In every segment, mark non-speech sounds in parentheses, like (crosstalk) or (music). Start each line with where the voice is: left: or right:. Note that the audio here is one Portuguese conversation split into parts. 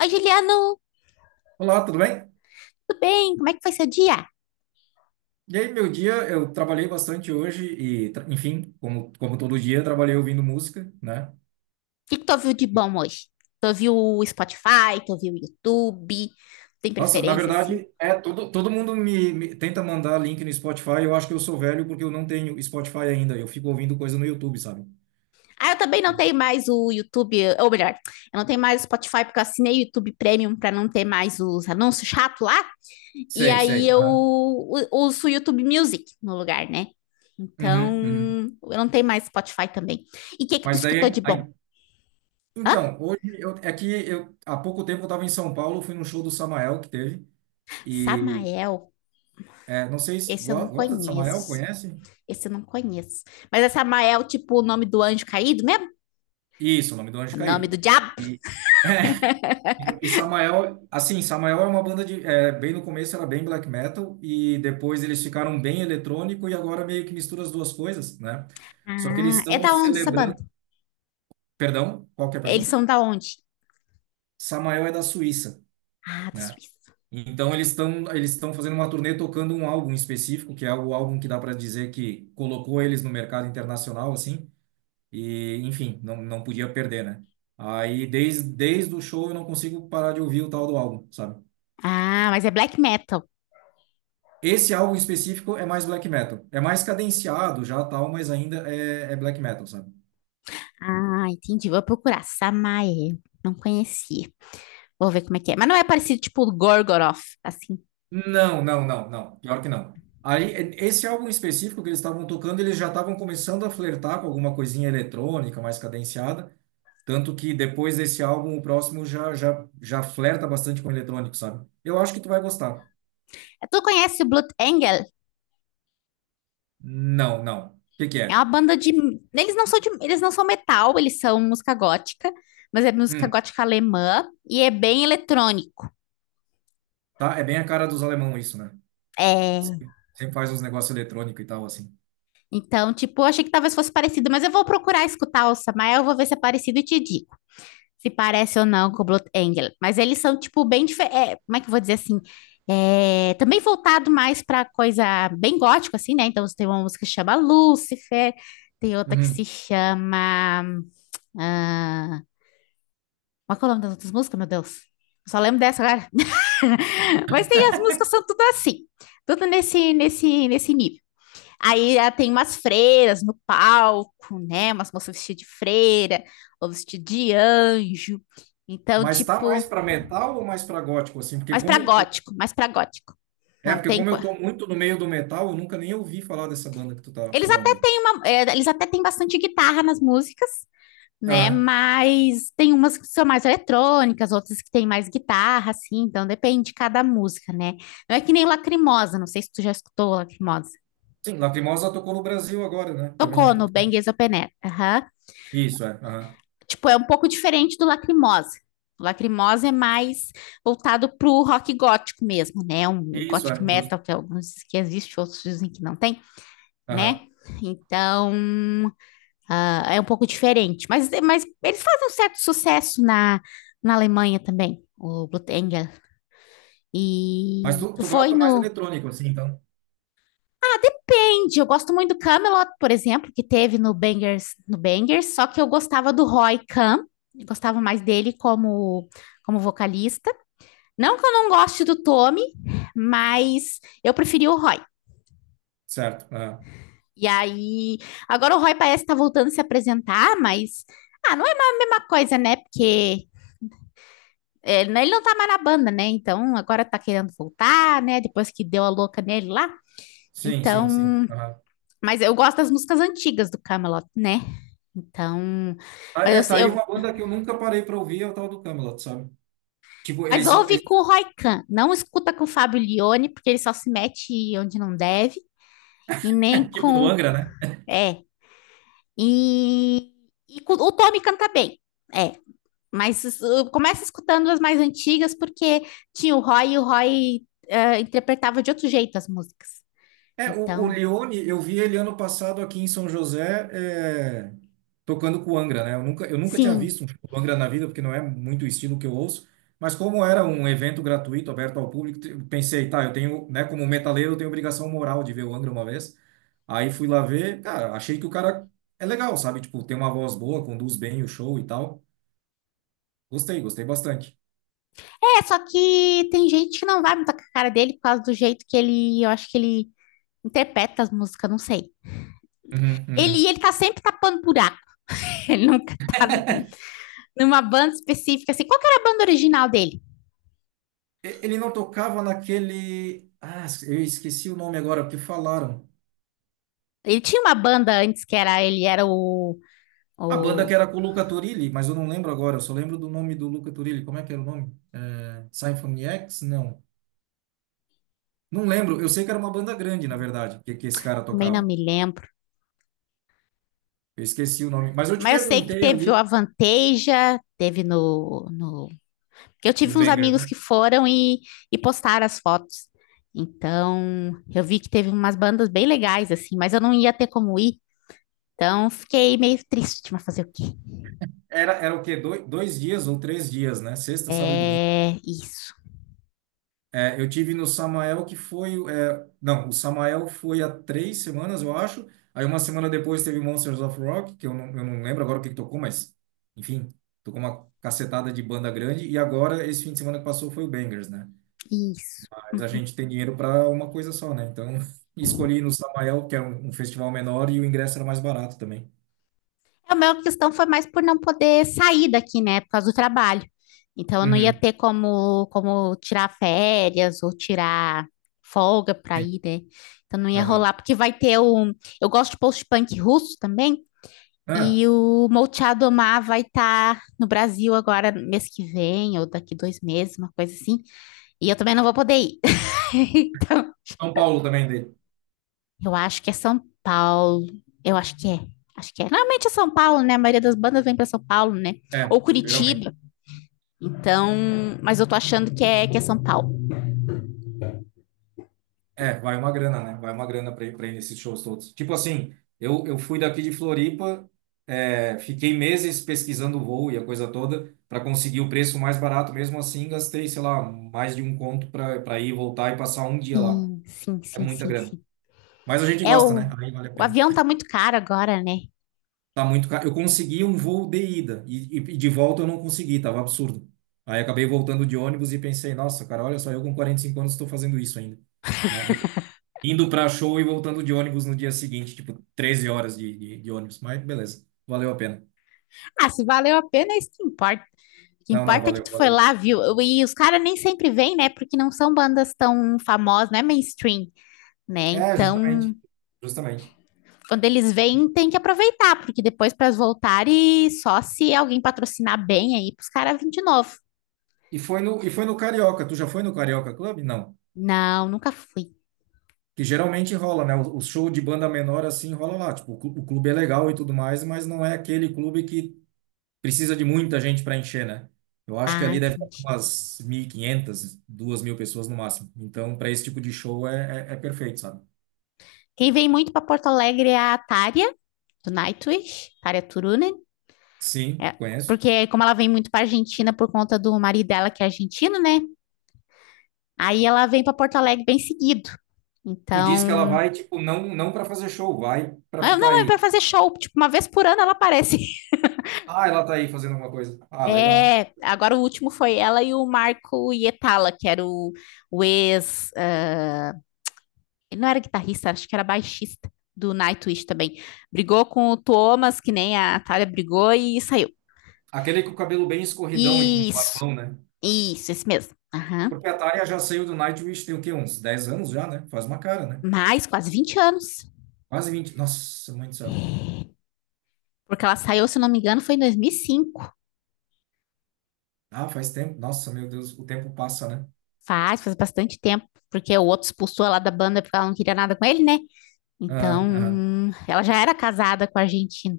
left: Oi, Juliano,
right: Olá, tudo bem?
left: tudo bem? Como é que foi seu dia? O
right: E aí, meu dia, eu trabalhei bastante hoje e, enfim, como todo dia, eu trabalhei ouvindo música, né?
left: que que tu ouviu de bom hoje? Tu ouviu o Spotify, tu ouviu o YouTube? Tem
right: Nossa, na
left: preferência, assim?
right: verdade, é todo mundo me tenta mandar link no Spotify. Eu acho que eu sou velho porque eu não tenho Spotify ainda. Eu fico ouvindo coisa no YouTube, sabe?
left: Ah, eu também não tenho mais o YouTube, ou melhor, eu não tenho mais o Spotify porque eu assinei o YouTube Premium para não ter mais os anúncios chato lá. E
right: Sei,
left: aí
right: sei.
left: eu
right: Aham.
left: uso o YouTube Music no lugar, né? Então,
right: Uhum, uhum.
left: eu não tenho mais Spotify também. E o que que tu
right: Mas
left: escutou
right: daí,
left: de bom?
right: aí,
left: Hã?
right: então, hoje eu, é que eu há pouco tempo eu estava em São Paulo, fui num show do Samael que teve e
left: Samael,
right: é, não sei se
left: esse eu não
right: gosta de Samael,
left: conheço.
right: conhece?
left: Esse eu não conheço. Mas essa Mael, tipo, o nome do anjo caído mesmo?
right: Isso, o nome do
left: O
right: anjo
left: nome do
right: caído.
left: diabo?
right: E, (laughs) e Samael, assim, Samael é uma banda de, é, bem no começo era bem black metal e depois eles ficaram bem eletrônico e agora meio que mistura as duas coisas, né? Só que eles
left: Ah, é
right: estão
left: da onde essa banda?
right: celebrando, perdão, qual que é a
left: Eles
right: pergunta?
left: são da onde?
right: Samael é da Suíça,
left: Ah, da
right: né?
left: Suíça.
right: Então eles estão fazendo uma turnê tocando um álbum específico, que é o álbum que dá para dizer que colocou eles no mercado internacional, assim. E, enfim, não, não podia perder, né? Aí, desde o show, eu não consigo parar de ouvir o tal do álbum, sabe?
left: Ah, mas é black metal.
right: Esse álbum específico é mais black metal. É mais cadenciado já, tal, mas ainda é black metal, sabe?
left: Ah, entendi. Vou procurar. Samael. Não conhecia. Vou ver como é que é. Mas não é parecido, tipo, Gorgoroth, assim.
right: Não, não, não, não. Pior que não. Aí, esse álbum específico que eles estavam tocando, eles já estavam começando a flertar com alguma coisinha eletrônica mais cadenciada. Tanto que depois desse álbum, o próximo já flerta bastante com eletrônico, sabe? Eu acho que tu vai gostar.
left: É, tu conhece o Blood Angel?
right: Não, não. O que que
left: É uma
right: é?
left: banda de. Eles não são de, eles não são metal, eles são música gótica, mas é música
right: Hum.
left: gótica alemã e é bem eletrônico.
right: Tá? É bem a cara dos alemão isso, né?
left: É,
right: Sempre faz uns negócios eletrônicos e tal, assim.
left: então, tipo, eu achei que talvez fosse parecido, mas eu vou procurar escutar o Samael, eu vou ver se é parecido e te digo se parece ou não com o Blood Angel. Mas eles são, tipo, bem diferentes. Como é que eu vou dizer, assim? É, também voltado mais pra coisa bem gótico, assim, né? Então, tem uma música que chama Lúcifer, tem outra que se
right: Uhum.
left: chama. Ah, qual é o nome das outras músicas, meu Deus? Eu só lembro dessa agora. (laughs) Mas tem as músicas, são tudo assim, tudo nesse nível. Aí, ah, tem umas freiras no palco, né? Umas moças vestidas de freira, ou vestidas de anjo. Então,
right: Mas tá
left: tipo,
right: mais para metal ou mais para gótico, assim? Porque
left: mais pra
right: como...
left: gótico, mais pra gótico.
right: É,
left: Não
right: porque
left: tem.
right: como eu tô muito no meio do metal, eu nunca nem ouvi falar dessa banda que tu tá
left: Eles
right: falando
left: até
right: aí.
left: têm uma, é, eles até têm bastante guitarra nas músicas, né?
right: Aham.
left: Mas tem umas que são mais eletrônicas, outras que têm mais guitarra, assim. Então depende de cada música, né? Não é que nem Lacrimosa. Não sei se tu já escutou Lacrimosa.
right: Sim, Lacrimosa tocou no Brasil agora, né? Também
left: Tocou
right: há
left: no
right: pouco
left: Bang
right: tempo.
left: Is Open Air. Aham.
right: Isso, é. Aham.
left: Tipo, é um pouco diferente do Lacrimosa. O Lacrimosa é mais voltado pro rock gótico mesmo, né? Um
right: Isso,
left: gothic
right: é,
left: metal
right: justo.
left: que alguns que existe, outros dizem que não tem,
right: Aham.
left: né? Então, ah, é um pouco diferente. Mas eles fazem um certo sucesso na, Alemanha também, o Blutengel.
right: Mas
left: E
right: tu,
left: tu
right: tu
left: foi
right: gosta mais
left: no
right: eletrônico, assim, então?
left: eu gosto muito do Camelot, por exemplo, que teve no Bangers, só que eu gostava do Roy Khan, eu gostava mais dele como como vocalista. Não que eu não goste do Tommy, mas eu preferi o Roy.
right: Certo. Aham.
left: E aí, agora o Roy parece estar voltando a se apresentar, mas, ah, não é a mesma coisa, né? Porque é, né, ele não tá mais na banda, né? Então agora tá querendo voltar, né? Depois que deu a louca nele lá.
right: Sim, sim, sim.
left: Então,
right: Aham.
left: mas eu gosto das músicas antigas do Camelot, né? Então,
right: Ah, é,
left: mas
right: tá aí
left: eu
right: uma banda que eu nunca parei para ouvir, é o tal do Camelot, sabe? Tipo,
left: Mas
right: eles são,
left: ouve com o Roy Khan, não escuta com o Fábio Lione, porque ele só se mete onde não deve, e nem
right: (laughs) tipo, no
left: com,
right: Angra, né?
left: é, E, o Tommy canta bem, é. Mas começa escutando as mais antigas, porque tinha o Roy e o Roy interpretava de outro jeito as músicas.
right: É, o
left: Então,
right: Lione, eu vi ele ano passado aqui em São José, é, tocando com o Angra, né? Eu nunca tinha
left: sim.
right: visto um show do Angra na vida, porque não é muito o estilo que eu ouço, mas como era um evento gratuito, aberto ao público, eu pensei, tá, eu tenho, né, como metaleiro, eu tenho obrigação moral de ver o Angra uma vez. Aí fui lá ver, cara, achei que o cara é legal, sabe? Tipo, tem uma voz boa, conduz bem o show e tal. Gostei, gostei bastante.
left: É, só que tem gente que não vai muito com a cara dele por causa do jeito que ele, eu acho que ele interpreta as músicas, não sei.
right: Uhum, uhum.
left: Ele tá sempre tapando buraco. (laughs) Ele nunca tá numa banda específica, assim. Qual que era a banda original dele?
right: Ele não tocava naquele. Ah, eu esqueci o nome agora, porque falaram.
left: Ele tinha uma banda antes que era, ele era o,
right: A banda
left: o...
right: que era com o Luca Turilli, mas eu não lembro agora, eu só lembro do nome do Luca Turilli. Como é que era o nome? É, Symphony X? Não. Não lembro, eu sei que era uma banda grande, na verdade, que esse cara
left: Também não
right: tocava.
left: me lembro.
right: Eu esqueci o nome, mas eu te
left: Mas eu sei que
right: perguntei
left: teve o
right: ali
left: Avanteja, teve no, no. Que eu
right: no
left: tive uns
right: Banger,
left: amigos que
right: né?
left: foram e postaram as fotos. Então, eu vi que teve umas bandas bem legais, assim, mas eu não ia ter como ir. Então, fiquei meio triste, mas fazer o quê?
right: Era o quê? Dois dias ou três dias, né? Sexta, sábado e domingo.
left: É isso,
right: É, eu tive no Samael que foi. É, não, o Samael foi há três semanas, eu acho. Aí uma semana depois teve Monsters of Rock, que eu não lembro agora o que que tocou, mas enfim, tocou uma cacetada de banda grande. E agora, esse fim de semana que passou, foi o Bangers, né?
left: isso.
right: Mas a gente tem dinheiro para uma coisa só, né? Então (laughs) escolhi ir no Samael, que é um festival menor, e o ingresso era mais barato também.
left: A minha questão foi mais por não poder sair daqui, né, por causa do trabalho. Então, eu não ia
right: Uhum,
left: ter como, como tirar férias ou tirar folga para
right: sim.
left: ir, né? Então, não ia
right: Aham.
left: rolar, porque vai ter o. Eu gosto de post-punk russo também,
right: Ah,
left: e o Molchado Omar vai estar no Brasil agora, mês que vem, ou daqui 2 meses, uma coisa assim. E eu também não vou poder ir. (laughs) Então,
right: São Paulo também dele.
left: eu acho que é São Paulo. Eu acho que é. Acho que é. Normalmente é São Paulo, né? A maioria das bandas vem para São Paulo, né?
right: É,
left: Ou
right: geralmente.
left: Curitiba. Então, mas eu tô achando que é São Paulo.
right: É, vai uma grana, né? Vai uma grana para ir pra ir nesses shows todos. Tipo assim, eu fui daqui de Floripa, é, fiquei meses pesquisando o voo e a coisa toda para conseguir o preço mais barato. Mesmo assim, gastei, sei lá, mais de um conto para ir, voltar e passar um dia lá.
left: Sim, sim,
right: É
left: sim,
right: muita
left: sim,
right: grana.
left: sim.
right: Mas a gente
left: É
right: gosta, né? Aí vale a
left: o
right: pena.
left: avião tá muito caro agora, né?
right: Tá muito caro. Eu consegui um voo de ida e de volta eu não consegui, tava absurdo. Aí acabei voltando de ônibus e pensei, nossa, cara, olha só, eu com 45 anos estou fazendo isso ainda. Né? Indo pra show e voltando de ônibus no dia seguinte, tipo, 13 horas de ônibus. Mas beleza, valeu a pena.
left: Ah, se valeu a pena, é isso que importa. O que
right: Não, não,
left: importa é que
right: valeu,
left: tu foi
right: valeu.
left: lá, viu? E os caras nem sempre vêm, né? Porque não são bandas tão famosas, não é mainstream, né?
right: É, justamente.
left: Então,
right: Justamente.
left: quando eles vêm, tem que aproveitar, porque depois para voltar e só se alguém patrocinar bem aí, pros caras virem de novo.
right: E foi no Carioca. Tu já foi no Carioca Club? Não.
left: Não, nunca fui.
right: Que geralmente rola, né? O show de banda menor assim rola lá. Tipo, o clube é legal e tudo mais, mas não é aquele clube que precisa de muita gente para encher, né? Eu acho que
left: Ah,
right: ali deve ter
left: entendi.
right: umas mil e quinhentas duas mil pessoas no máximo. Então, para esse tipo de show é perfeito, sabe?
left: Quem vem muito para Porto Alegre é a Tária, do Nightwish, Tária Turunen.
right: Sim,
left: É,
right: conheço.
left: porque como ela vem muito para Argentina por conta do marido dela que é argentino, né? Aí ela vem para Porto Alegre bem seguido.
right: Tu disse que ela
left: Então,
right: vai, tipo, não, não para fazer show, vai para
left: ah,
right: ficar
left: não, é
right: aí.
left: para fazer show, tipo, uma vez por ano ela aparece.
right: Ah, ela tá aí fazendo alguma coisa. Ah, legal.
left: É, agora o último foi ela e o Marco Hietala, que era o ex. Ah, ele não era guitarrista, acho que era baixista do Nightwish também. Brigou com o Thomas, que nem a Thalia brigou, e saiu.
right: Aquele com o cabelo bem escorridão e com um
left: Isso,
right: barbão, né?
left: isso, esse mesmo. Aham.
right: Porque a Tária já saiu do Nightwish tem o quê? Uns 10 anos já, né? Faz uma cara, né?
left: Mais quase 20 anos.
right: Quase vinte. Nossa, mãe do céu.
left: Porque ela saiu, se não me engano, foi em 2005.
right: Ah, faz tempo. Nossa, meu Deus, o tempo passa, né?
left: Faz, faz bastante tempo. Porque o outro expulsou ela da banda porque ela não queria nada com ele, né?
right: Aham, aham.
left: Então, ela já era casada com a Argentina.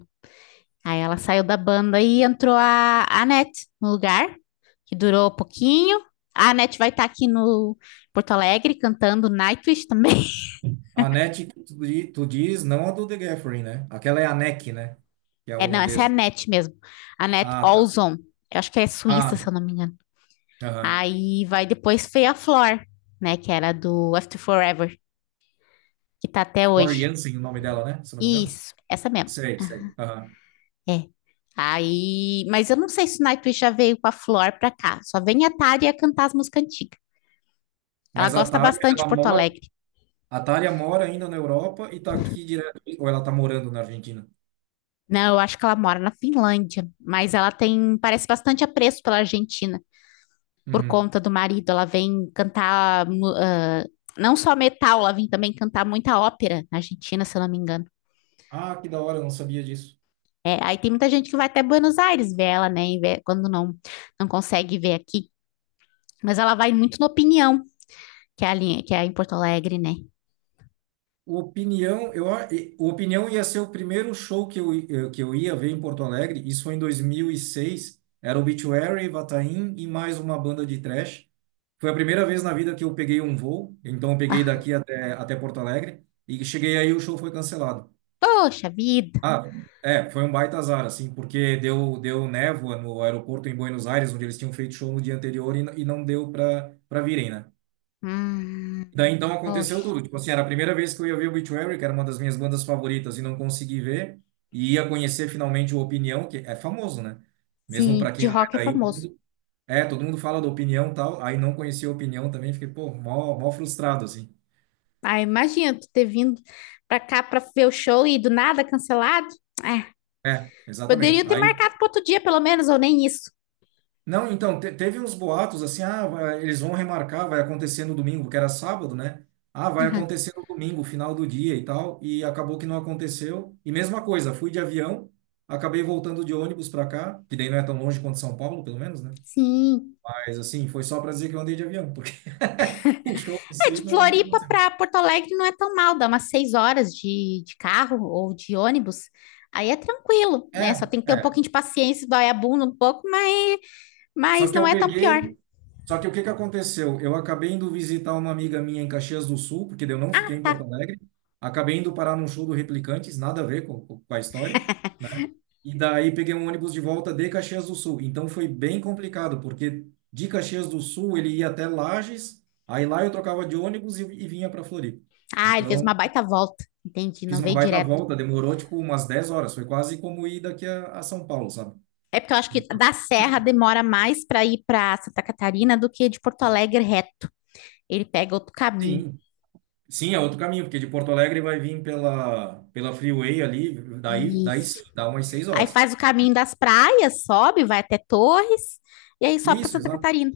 left: Aí ela saiu da banda e entrou a Anete no lugar, que durou pouquinho. A Anete vai estar tá aqui no Porto Alegre cantando Nightwish também. (laughs)
right: A NET, que tu diz, não a do The Gathering, né? Aquela é a NEC, né? Que é a
left: É, não, essa é a
right: holandesa.
left: Anete mesmo. Anete
right: Ah, tá.
left: Olson. Eu acho que é suíça,
right: Ah,
left: se eu
right: tá.
left: não me engano.
right: Aham.
left: Aí vai depois Feia Flor, né? Que era do After Forever, que tá até hoje.
right: Floriansen, o nome dela, né? Se eu não me engano.
left: Isso, essa mesmo.
right: Sei, sei. Aham.
left: É. Aí, mas eu não sei se o Nightwish já veio com a Flor pra cá. Só vem a Tária cantar as músicas antigas. Ela
right: Mas a
left: gosta
right: Thalia,
left: bastante de
right: ela
left: Porto
right: mora,
left: Alegre.
right: a Thalia mora ainda na Europa e tá aqui direto, ou ela tá morando na Argentina?
left: Não, eu acho que ela mora na Finlândia, mas ela tem, parece bastante apreço pela Argentina, por
right: Uhum.
left: conta do marido. Ela vem cantar, não só metal, ela vem também cantar muita ópera na Argentina, se eu não me engano.
right: Ah, que da hora, eu não sabia disso.
left: É, aí tem muita gente que vai até Buenos Aires ver ela, né, e quando não, não consegue ver aqui. Mas ela vai muito na Opinião, que é a linha, que é em Porto Alegre, né?
right: O Opinião, o Opinião ia ser o primeiro show que eu ia ver em Porto Alegre, isso foi em 2006, era Obituary, Vataim e mais uma banda de thrash. Foi a primeira vez na vida que eu peguei um voo, então eu peguei
left: Ah,
right: daqui até Porto Alegre, e cheguei aí o show foi cancelado.
left: poxa vida.
right: Ah, é, foi um baita azar, assim, porque deu névoa no aeroporto em Buenos Aires, onde eles tinham feito show no dia anterior e, e não deu pra virem, né?
left: Hum,
right: Daí então aconteceu
left: poxa.
right: tudo. Tipo assim, era a primeira vez que eu ia ver o Obituary, que era uma das minhas bandas favoritas, e não consegui ver, e ia conhecer finalmente o Opinião, que é famoso, né? Mesmo
left: Sim,
right: pra
left: de
right: quem não é
left: rock é
right: daí,
left: famoso.
right: todo mundo fala do Opinião e tal, aí não conhecia o Opinião também, fiquei, pô, mó frustrado, assim.
left: Ah, imagina tu ter vindo pra cá pra ver o show e do nada cancelado. Ah,
right: É, exatamente.
left: poderiam ter
right: Aí.
left: marcado para outro dia, pelo menos, ou nem isso.
right: Não, então, teve uns boatos assim, ah, eles vão remarcar, vai acontecer no domingo, que era sábado, né? Ah, vai
left: Aham.
right: acontecer no domingo, final do dia e tal, e acabou que não aconteceu. E mesma coisa, fui de avião, acabei voltando de ônibus para cá, que daí não é tão longe quanto São Paulo, pelo menos, né?
left: Sim.
right: Mas assim, foi só para dizer que eu andei de avião, porque (laughs) o show em
left: É,
right: si
left: de
right: não
left: Floripa
right: aconteceu.
left: pra Porto Alegre não é tão mal, dá umas 6 horas de, carro ou de ônibus. Aí é tranquilo, né? Só
right: É,
left: tem que ter um
right: é.
left: pouquinho de paciência, dói a bunda um pouco,
right: Só
left: mas
right: que
left: não
right: eu
left: é tão pior.
right: peguei, só que o que que aconteceu? Eu acabei indo visitar uma amiga minha em Caxias do Sul, porque eu não fiquei em
left: Tá.
right: Porto Alegre. Acabei indo parar num show do Replicantes, nada a ver com a história. E daí peguei um ônibus de volta de Caxias do Sul. Então foi bem complicado, porque de Caxias do Sul ele ia até Lages, aí lá eu trocava de ônibus e vinha para Floripa.
left: Ah, ele fez uma
right: Então
left: baita volta. Entendi,
right: fiz
left: não
right: uma
left: veio
right: baita
left: direto.
right: volta, demorou tipo umas 10 horas, foi quase como ir daqui a São Paulo, sabe?
left: É porque eu acho que
right: Então,
left: da Serra demora mais para ir para Santa Catarina do que de Porto Alegre reto. Ele pega outro caminho.
right: sim, sim, é outro caminho, porque de Porto Alegre vai vir pela Freeway ali, daí
left: Isso.
right: sim, dá umas seis
left: Aí
right: horas.
left: faz o caminho das praias, sobe, vai até Torres e aí sobe para
right: Isso,
left: Santa
right: exato.
left: Catarina.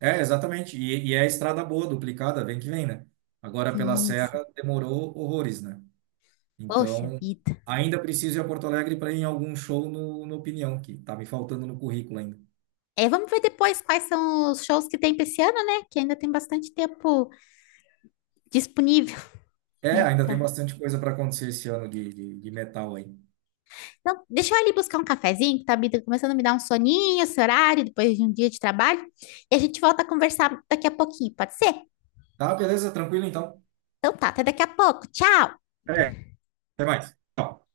right: É, exatamente. E é a estrada boa, duplicada, vem que vem, né? Agora pela
left: Sim, sim.
right: Serra demorou horrores, né?
left: Poxa
right: Então,
left: vida.
right: ainda preciso ir a Porto Alegre para ir em algum show no Opinião, que tá me faltando no currículo ainda.
left: É, vamos ver depois quais são os shows que tem pra esse ano, né? Que ainda tem bastante tempo disponível,
right: É,
left: né?
right: ainda tem
left: Pra.
right: bastante coisa para acontecer esse ano de metal aí.
left: Então, deixa eu ali buscar um cafezinho, que tá tá começando a me dar um soninho, esse horário, depois de um dia de trabalho. E a gente volta a conversar daqui a pouquinho, pode ser?
right: Tá, beleza, tranquilo então.
left: Então tá, até daqui a pouco. Tchau!
right: É, até mais. Tchau.